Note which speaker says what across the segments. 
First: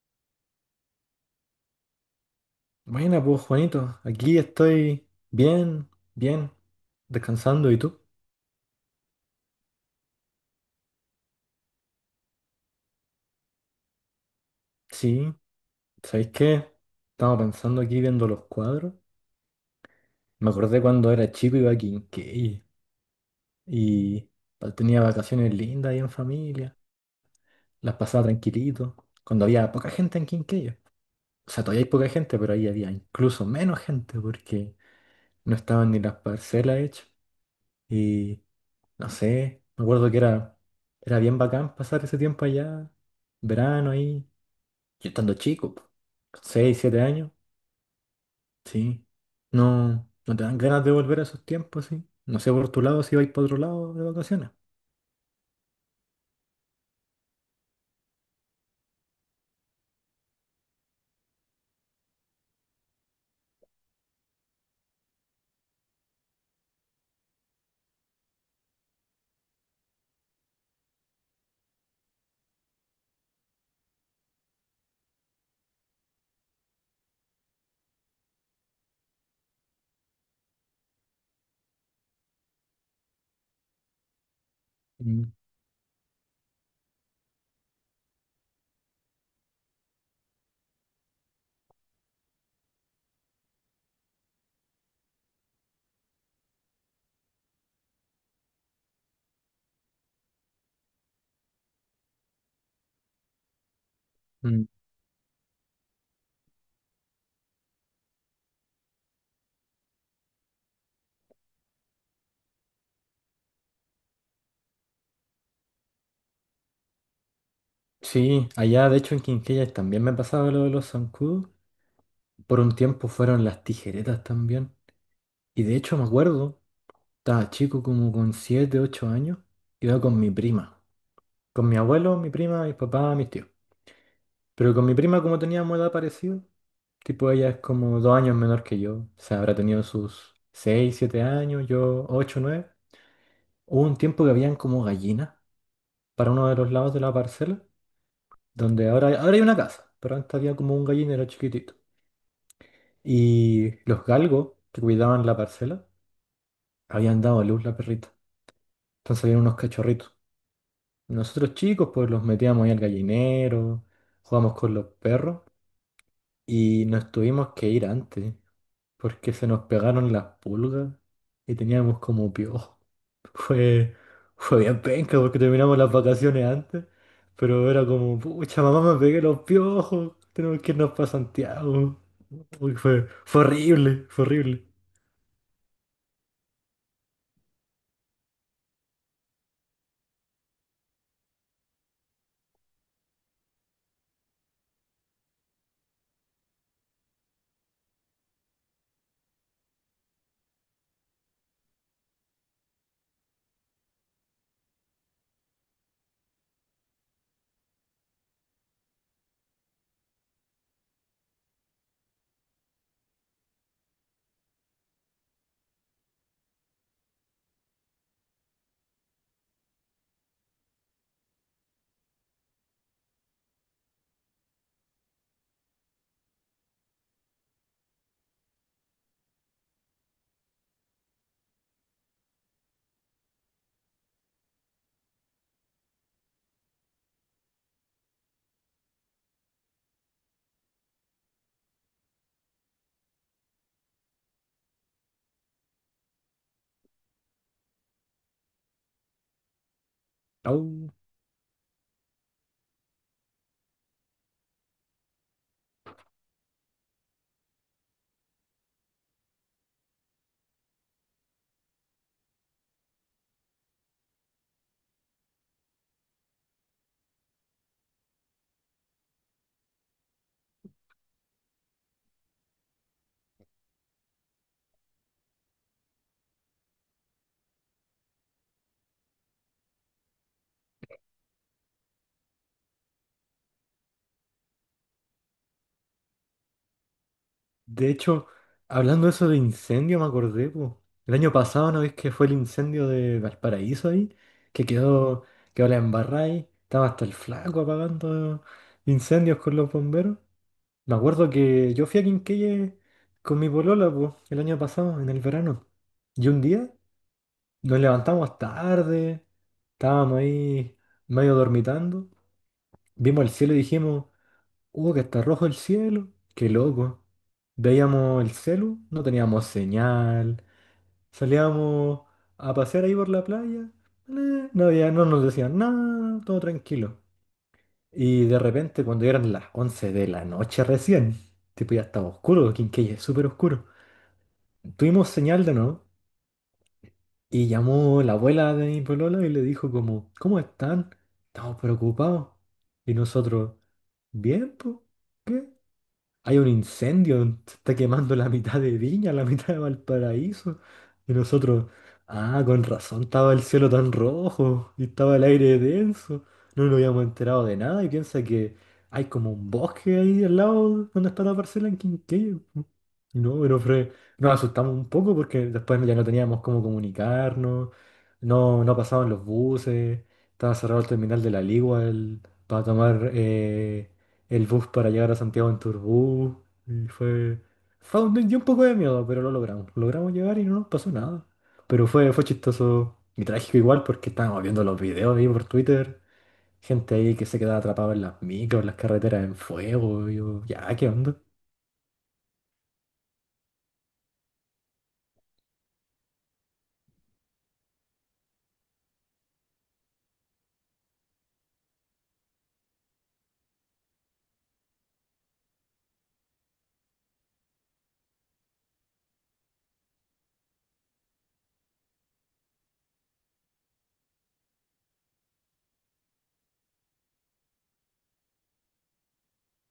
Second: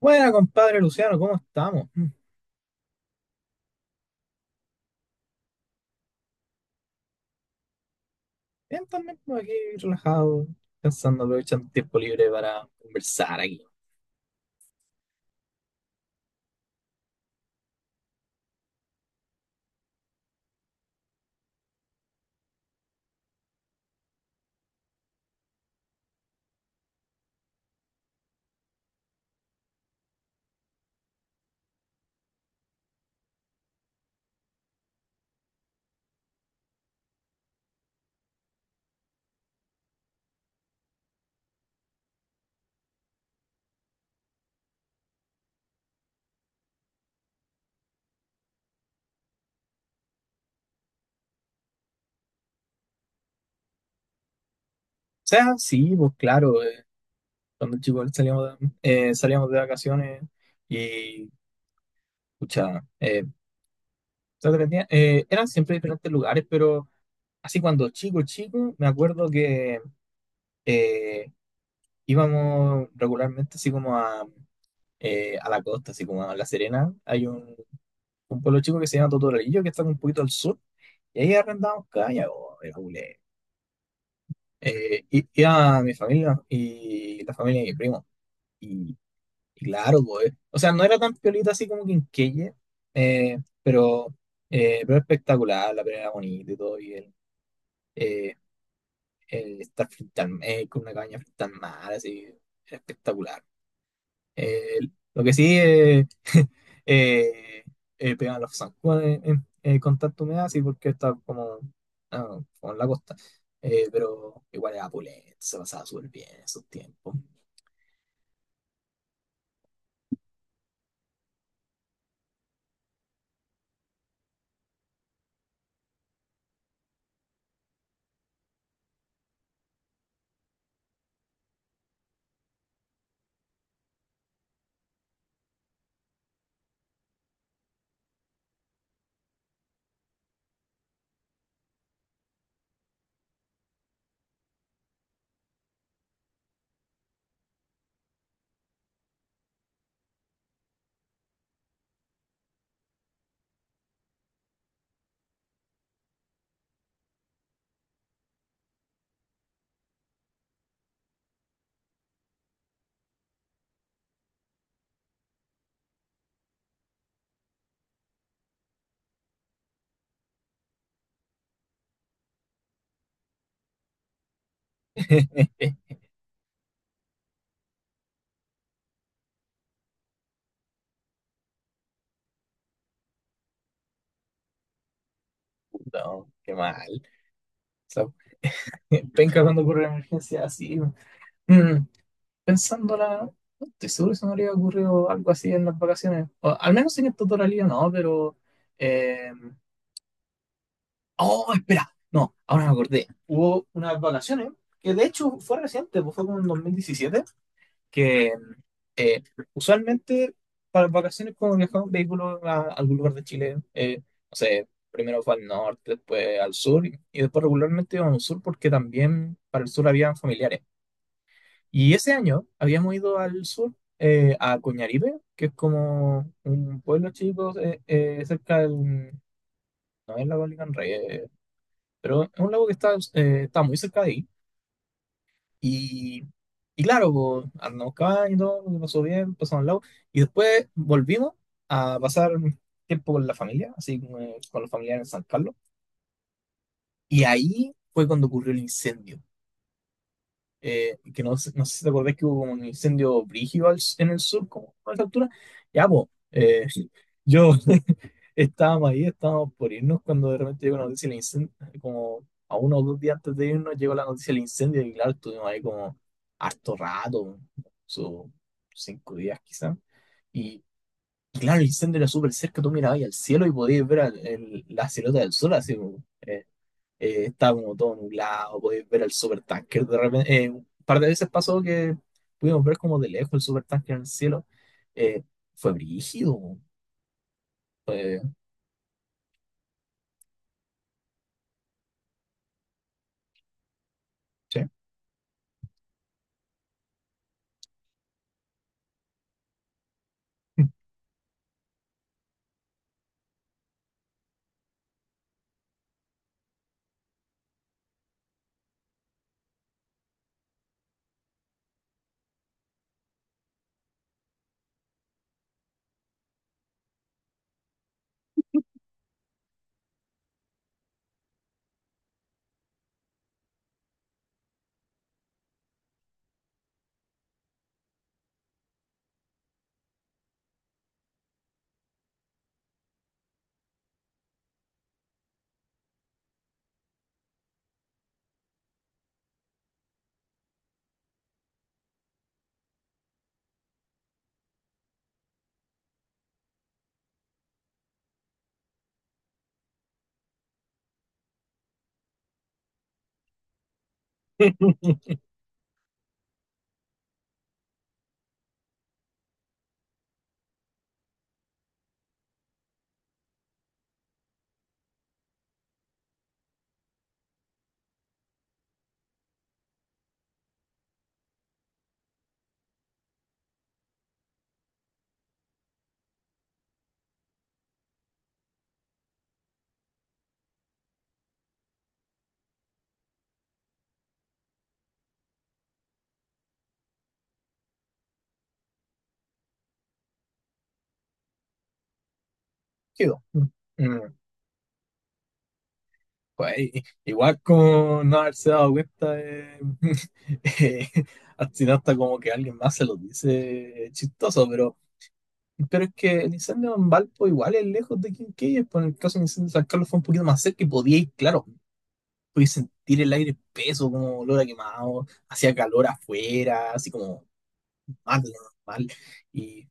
Speaker 1: Buena, compadre Luciano, ¿cómo estamos? Mm,
Speaker 2: Buena, pues Juanito, aquí estoy bien, bien, descansando. ¿Y tú?
Speaker 1: bien, también por aquí relajado, pensando, aprovechando el tiempo libre para conversar aquí. O
Speaker 2: Sí, ¿sabéis qué? Estaba pensando aquí viendo los cuadros. Me acordé cuando era chico iba a Quinquegui y tenía vacaciones lindas ahí en familia, las pasaba tranquilito, cuando había poca gente en Quinquegui. O sea, todavía hay poca gente, pero ahí había incluso menos gente porque no estaban ni las parcelas hechas. Y no sé, me acuerdo que era bien bacán pasar ese tiempo allá verano ahí. Yo estando chico, po, con 6, años, sí. No, no te dan ganas de volver a esos tiempos, sí. No sé por tu lado si vais para otro lado de vacaciones.
Speaker 1: sea, sí, pues claro, cuando chicos salíamos de vacaciones y, escucha, eran siempre diferentes lugares, pero así cuando chico, chico, me acuerdo que eh, íbamos regularmente así como a la costa, así como a La Serena. Hay un pueblo chico que se llama Totoralillo, que está un poquito al sur. Y ahí arrendamos caña, po, era culé.
Speaker 2: Mm,
Speaker 1: Iba mi familia y la familia de mi primo. Y, y claro, pues, o sea, no era tan piolita así como Quinquelle, eh, pero, pero espectacular, la pelea era bonita y todo. Eh, el estar con una caña frente al mar, así, era espectacular.
Speaker 2: mm.
Speaker 1: Eh, lo que sí eh, pegan los zancudos con tanta humedad, sí, porque está como en la costa. Pero igual era opulento, se pasaba súper bien en esos tiempos.
Speaker 2: Sí, allá de hecho en Quinquellas también me pasaba lo de los zancudos. Por un tiempo fueron las tijeretas también. Y de hecho me acuerdo, estaba chico como con 7 8 años, iba con mi prima. Con mi abuelo, mi prima, mis papás, mis tíos. Pero con mi prima como teníamos edad parecida, tipo, ella es como 2 años menor que yo. O sea, habrá tenido sus 6, 7 años, yo 8, 9. Hubo un tiempo que habían como gallinas para uno de los lados de la parcela, donde ahora hay una casa, pero antes había como un gallinero chiquitito. Y los galgos que cuidaban la parcela habían dado a luz la perrita. Entonces habían unos cachorritos. Nosotros chicos, pues los metíamos ahí al gallinero, jugamos con los perros y nos tuvimos que ir antes porque se nos pegaron las pulgas y teníamos como piojo. Fue, fue bien penca porque terminamos las vacaciones antes, pero era como, pucha, mamá, me pegué los piojos, tenemos que irnos para Santiago. Uy, fue horrible, fue horrible.
Speaker 1: No, qué mal. O sea, penca cuando ocurre una emergencia así. Mm, pensándola, no estoy seguro si me habría ocurrido algo así en las vacaciones. O, al menos en esta totalidad no, pero eh, Oh, espera. No, ahora me acordé. Hubo unas vacaciones que de hecho fue reciente, pues fue como en 2017. Que eh, Usualmente para las vacaciones como viajaba en vehículo a algún lugar de Chile, no sé, primero fue al norte, después al sur, y después regularmente íbamos al sur porque también para el sur habían familiares. Y ese año habíamos ido al sur, a Coñaripe, que es como un pueblo chico cerca del... No es la Bolívar pero es un lago que está muy cerca de ahí. Y, y claro, pues, andamos caballo, todo, lo pasó bien, pasamos al lago. Y después volvimos a pasar tiempo con la familia, así como, con los familiares en San Carlos. Y ahí fue cuando ocurrió el incendio.
Speaker 2: Au.
Speaker 1: Que no sé si te acordás que hubo como un incendio brígido en el sur, como a esa altura. Ya, pues, yo estábamos ahí, estábamos por irnos cuando de repente llegó la noticia del incendio, como a uno o dos días antes de irnos llegó la noticia del incendio y claro, estuvimos ahí como harto rato, sus cinco días quizás. Y, y claro, el incendio era súper cerca, tú mirabas ahí al cielo y podías ver la silueta del sol así, estaba como todo nublado, podéis ver el supertanker. De repente, un par de veces pasó que pudimos ver como de lejos el supertanker en el cielo. Eh, Fue brígido.
Speaker 2: De
Speaker 1: Fue,
Speaker 2: hecho, hablando de eso de incendio, me acordé, po. El año pasado, ¿no ves que fue el incendio de Valparaíso ahí?
Speaker 1: sí.
Speaker 2: Que quedó la embarrada ahí, estaba hasta el flaco apagando incendios con los bomberos. Me acuerdo que yo fui a Quinquelle con mi polola, po, el año pasado, en el verano. Y un día nos levantamos tarde, estábamos ahí medio dormitando, vimos el cielo y dijimos, oh, que está rojo el cielo, qué loco. Veíamos el celu, no teníamos señal, salíamos a pasear ahí por la playa, no nos decían nada, todo tranquilo. Y de repente, cuando eran las 11 de la noche recién, tipo ya estaba oscuro, Quinqué es súper oscuro, tuvimos señal de nuevo y llamó la abuela de mi polola y le dijo como, ¿cómo están? Estamos preocupados. Y nosotros, bien, pues, hay un incendio, se está quemando la mitad de Viña, la mitad de Valparaíso. Y nosotros, ah, con razón estaba el cielo tan rojo y estaba el aire denso. No nos habíamos enterado de nada y piensa que hay como un bosque ahí al lado donde está la parcela en Quinquello. No, pero nos asustamos un poco porque después ya no teníamos cómo comunicarnos, no pasaban los buses, estaba cerrado el terminal de la Ligua para tomar el bus para llegar a Santiago en Turbú. Y dio un poco de miedo, pero lo logramos. Logramos llegar y no nos pasó nada. Pero fue chistoso y trágico igual porque estábamos viendo los videos ahí por Twitter. Gente ahí que se quedaba atrapada en las micros, en las carreteras en fuego, y yo, ya, ¿qué onda?
Speaker 1: Brígido. Mm, pues, igual como no haberse dado cuenta eh, al final hasta como que alguien más se lo dice chistoso, pero es que el incendio en Valpo igual es lejos de Quinquellas, por el caso del incendio de San Carlos fue un poquito más cerca y podía ir, claro. Podía sentir el aire peso, como olor a quemado, hacía calor afuera, así como mal, normal, y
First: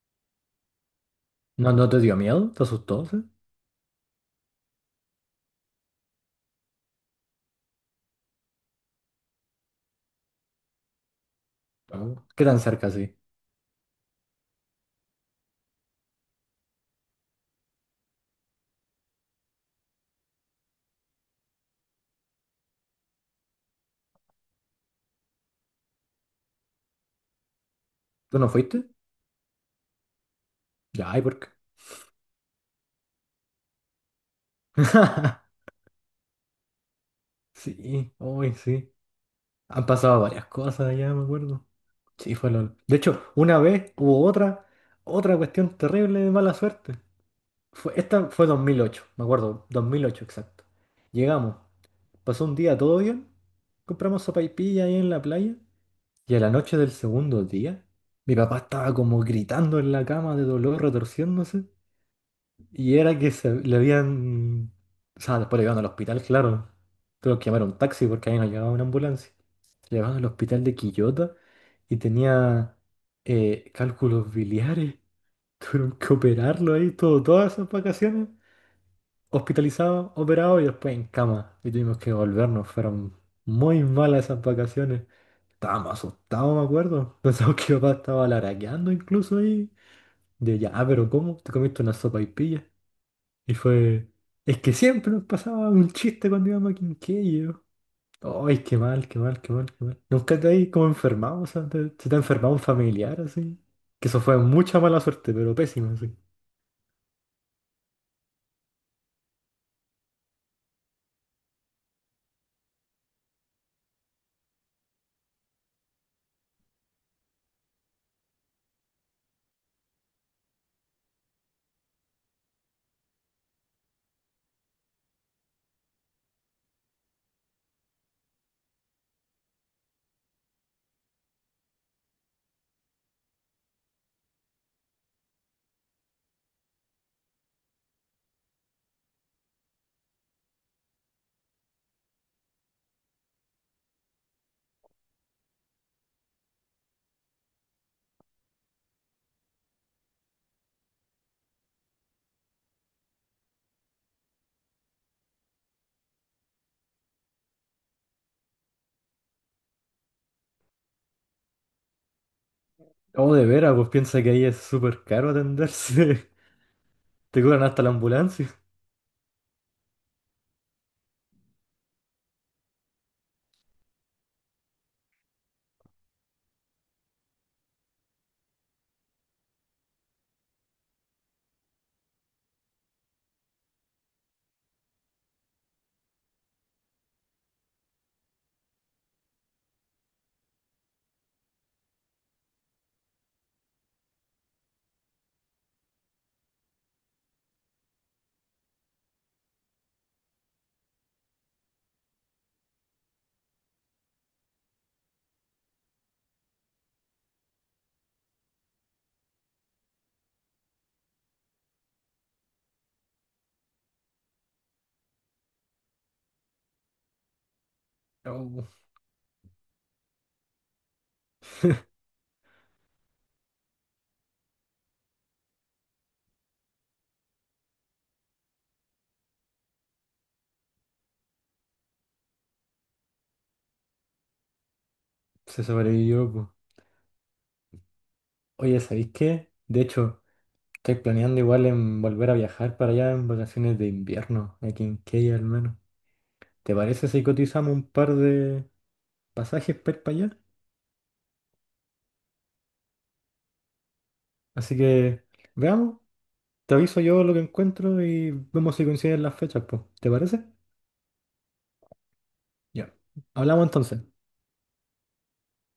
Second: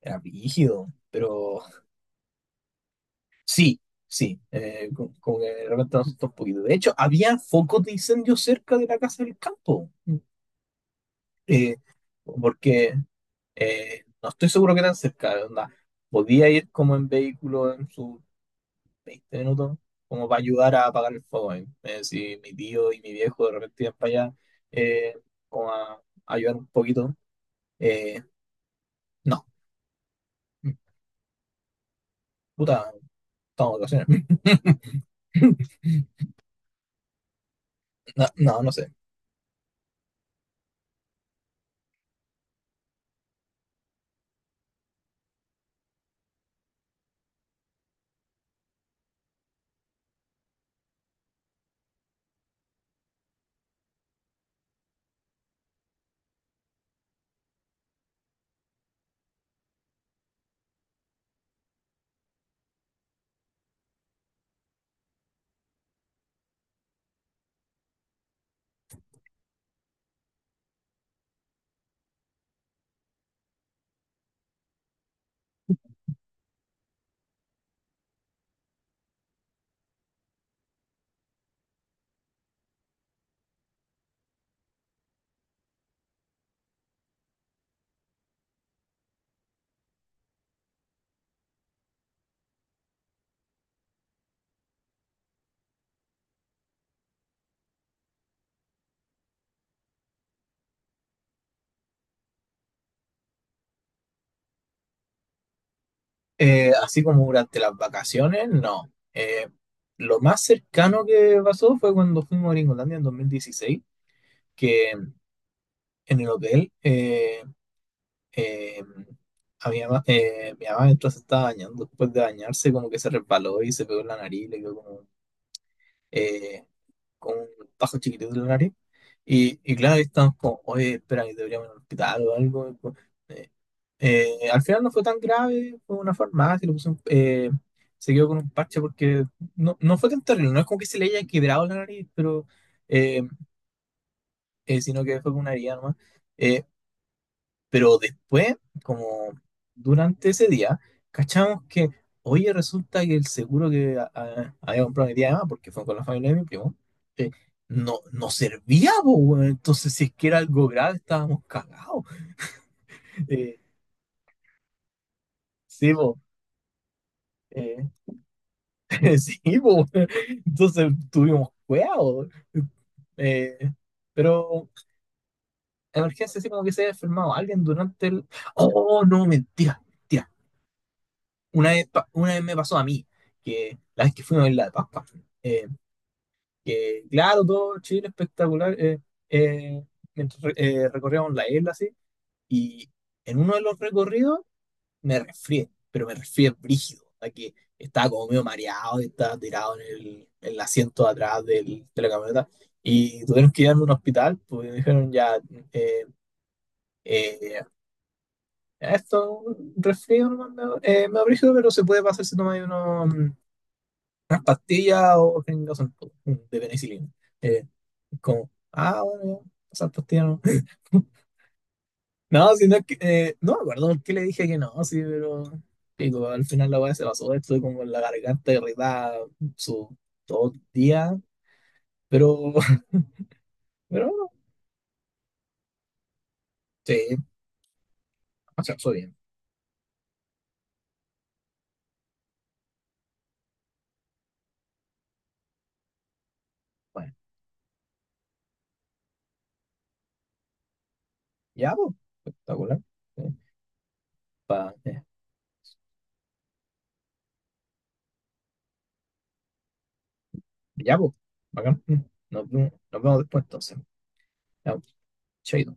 Speaker 1: era rígido, pero
Speaker 2: ¿No te dio miedo? ¿Te asustó? ¿Sí?
Speaker 1: sí, sí, como, que de repente me asustó un poquito. De hecho, había focos de incendio cerca de la casa del campo, eh,
Speaker 2: No. ¿Qué tan cerca
Speaker 1: porque
Speaker 2: sí?
Speaker 1: no estoy seguro que tan cerca, onda, podía ir como en vehículo en su 20 minutos, como para ayudar a apagar el fuego ahí. Si mi tío y mi viejo de repente iban para allá, eh, como a ayudar un poquito. eh,
Speaker 2: ¿Tú no fuiste?
Speaker 1: no,
Speaker 2: Ya, ¿y por qué?
Speaker 1: puta, estamos de vacaciones.
Speaker 2: Sí,
Speaker 1: No,
Speaker 2: hoy
Speaker 1: no, no sé.
Speaker 2: sí. Han pasado varias cosas ya, me acuerdo. Sí, fue LOL. De hecho, una vez hubo otra cuestión terrible de mala suerte. Esta fue 2008 me acuerdo, 2008 exacto. Llegamos, pasó un día todo bien, compramos sopaipilla ahí en la playa y a la noche del segundo día, mi papá estaba como gritando en la cama de dolor, retorciéndose y era que se le habían... O sea, después le llevaron al hospital, claro. Tuvo que llamar a un taxi porque ahí no llegaba una ambulancia llevado al hospital de Quillota y tenía cálculos biliares. Tuvieron que operarlo ahí todas esas vacaciones. Hospitalizado, operado y después en cama. Y tuvimos que volvernos. Fueron muy malas esas vacaciones. Estábamos asustados, me acuerdo. Pensamos que mi papá estaba laraqueando incluso ahí. De ya, "Ah, pero ¿cómo? Te comiste una sopa y pilla. Y fue. Es que siempre nos pasaba un chiste cuando íbamos a Quinquello. Ay, qué mal, qué mal, qué mal, qué mal. ¿Nunca te has como enfermado? O sea, ¿se te ha enfermado un familiar así? Que eso fue mucha mala suerte, pero pésima, así.
Speaker 1: Así como durante las vacaciones, no. Lo más cercano que pasó fue cuando fuimos a Gringolandia en 2016, que en el hotel eh, a mi mamá mientras se estaba bañando, después de bañarse, como que se resbaló y se pegó en la nariz, le quedó como eh, con un bajo chiquitito de la nariz. Y claro, ahí estamos como, oye, espera, que deberíamos ir al hospital o algo, pues, eh, al final no fue tan grave, fue una farmacia, le puse un, se quedó con un parche porque no fue tan terrible, no es como que se le haya quebrado la nariz, pero eh, sino que fue con una herida nomás. Eh, pero después, como durante ese día, cachamos que, oye, resulta que el seguro que había comprado mi tía Emma, porque fue con la familia de mi primo, eh, no, no servía, po, weón. Entonces, si es que era algo grave, estábamos cagados.
Speaker 2: Oh, de
Speaker 1: Eh,
Speaker 2: veras, pues piensa que ahí es súper caro
Speaker 1: sí, po,
Speaker 2: atenderse. Te cobran hasta
Speaker 1: eh,
Speaker 2: la ambulancia.
Speaker 1: sí, po, weón. Entonces tuvimos cuidado. Eh, pero emergencia, sí, como que se había enfermado alguien durante el... Oh, no, mentira, mentira. Una vez, una vez me pasó a mí, que la vez que fuimos a Isla de Pascua, eh, que claro, todo Chile espectacular, eh, mientras recorríamos la isla así, y en uno de los recorridos me resfrié, pero me resfrié brígido, a que estaba como medio mareado y estaba tirado en el asiento de atrás de la camioneta, y tuvieron que llevarme a un hospital, porque me dijeron ya, eh, eh, esto, un resfrío, nomás, medio brígido, pero se puede pasar si tomas unos unas pastillas o tengas un poco de penicilina. Eh, Como,
Speaker 2: Oh,
Speaker 1: ah, bueno, ya, esas pastillas no. No, si no es que, no me acuerdo por qué le dije que no, sí, pero pico, al final la weá se pasó, estuve como con la garganta irritada su todo el día, pero, pero bueno,
Speaker 2: se sobrevivió, pues.
Speaker 1: sí, o sea,
Speaker 2: Oye,
Speaker 1: fue
Speaker 2: ¿sabéis
Speaker 1: bien.
Speaker 2: qué? De hecho, estoy planeando igual en volver a viajar para allá en vacaciones de invierno, aquí en Key al menos. ¿Te parece
Speaker 1: Bueno,
Speaker 2: si cotizamos un par de pasajes para ir para allá?
Speaker 1: ya, pues, espectacular. Sí, pa-
Speaker 2: Así
Speaker 1: eh,
Speaker 2: que, veamos. Te aviso yo lo que encuentro y vemos si coinciden las fechas, pues. ¿Te parece?
Speaker 1: ya, pues, bacán. Mm, nos vemos,
Speaker 2: Ya.
Speaker 1: nos vemos después
Speaker 2: Hablamos
Speaker 1: entonces.
Speaker 2: entonces.
Speaker 1: Ya, po, chaito.